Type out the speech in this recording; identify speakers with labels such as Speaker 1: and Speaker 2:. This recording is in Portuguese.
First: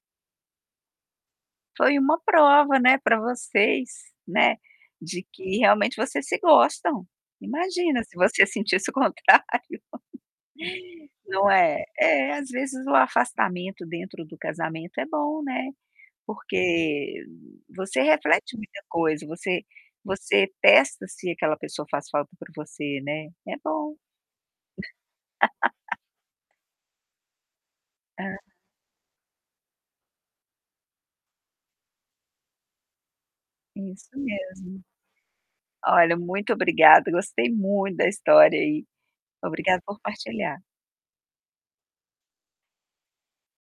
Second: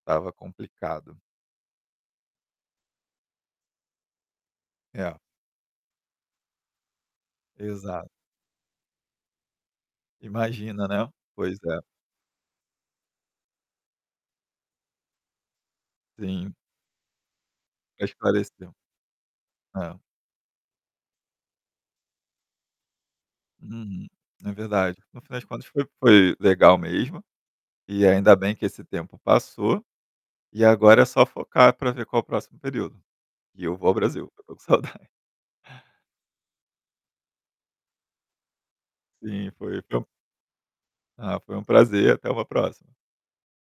Speaker 1: Estava complicado.
Speaker 2: Foi uma prova, né, para vocês, né,
Speaker 1: É.
Speaker 2: de que realmente vocês se gostam, imagina
Speaker 1: Exato.
Speaker 2: se você sentisse o contrário.
Speaker 1: Imagina, né.
Speaker 2: Não
Speaker 1: Pois é.
Speaker 2: é? É, às vezes o afastamento dentro do casamento é bom, né,
Speaker 1: Sim.
Speaker 2: porque você reflete
Speaker 1: Esclarecer.
Speaker 2: muita coisa você
Speaker 1: É.
Speaker 2: você testa se aquela pessoa faz falta por você, né, é bom.
Speaker 1: Hum. É verdade. No final de contas foi foi legal mesmo, e ainda
Speaker 2: É.
Speaker 1: bem que esse tempo passou, e agora é só focar para ver qual o próximo período. E eu vou ao
Speaker 2: Isso
Speaker 1: Brasil, que eu estou com saudades.
Speaker 2: mesmo. Olha muito obrigada gostei muito da história aí,
Speaker 1: Sim,
Speaker 2: obrigada
Speaker 1: foi
Speaker 2: por
Speaker 1: foi
Speaker 2: partilhar.
Speaker 1: Ah, foi uma prazer, até uma próxima.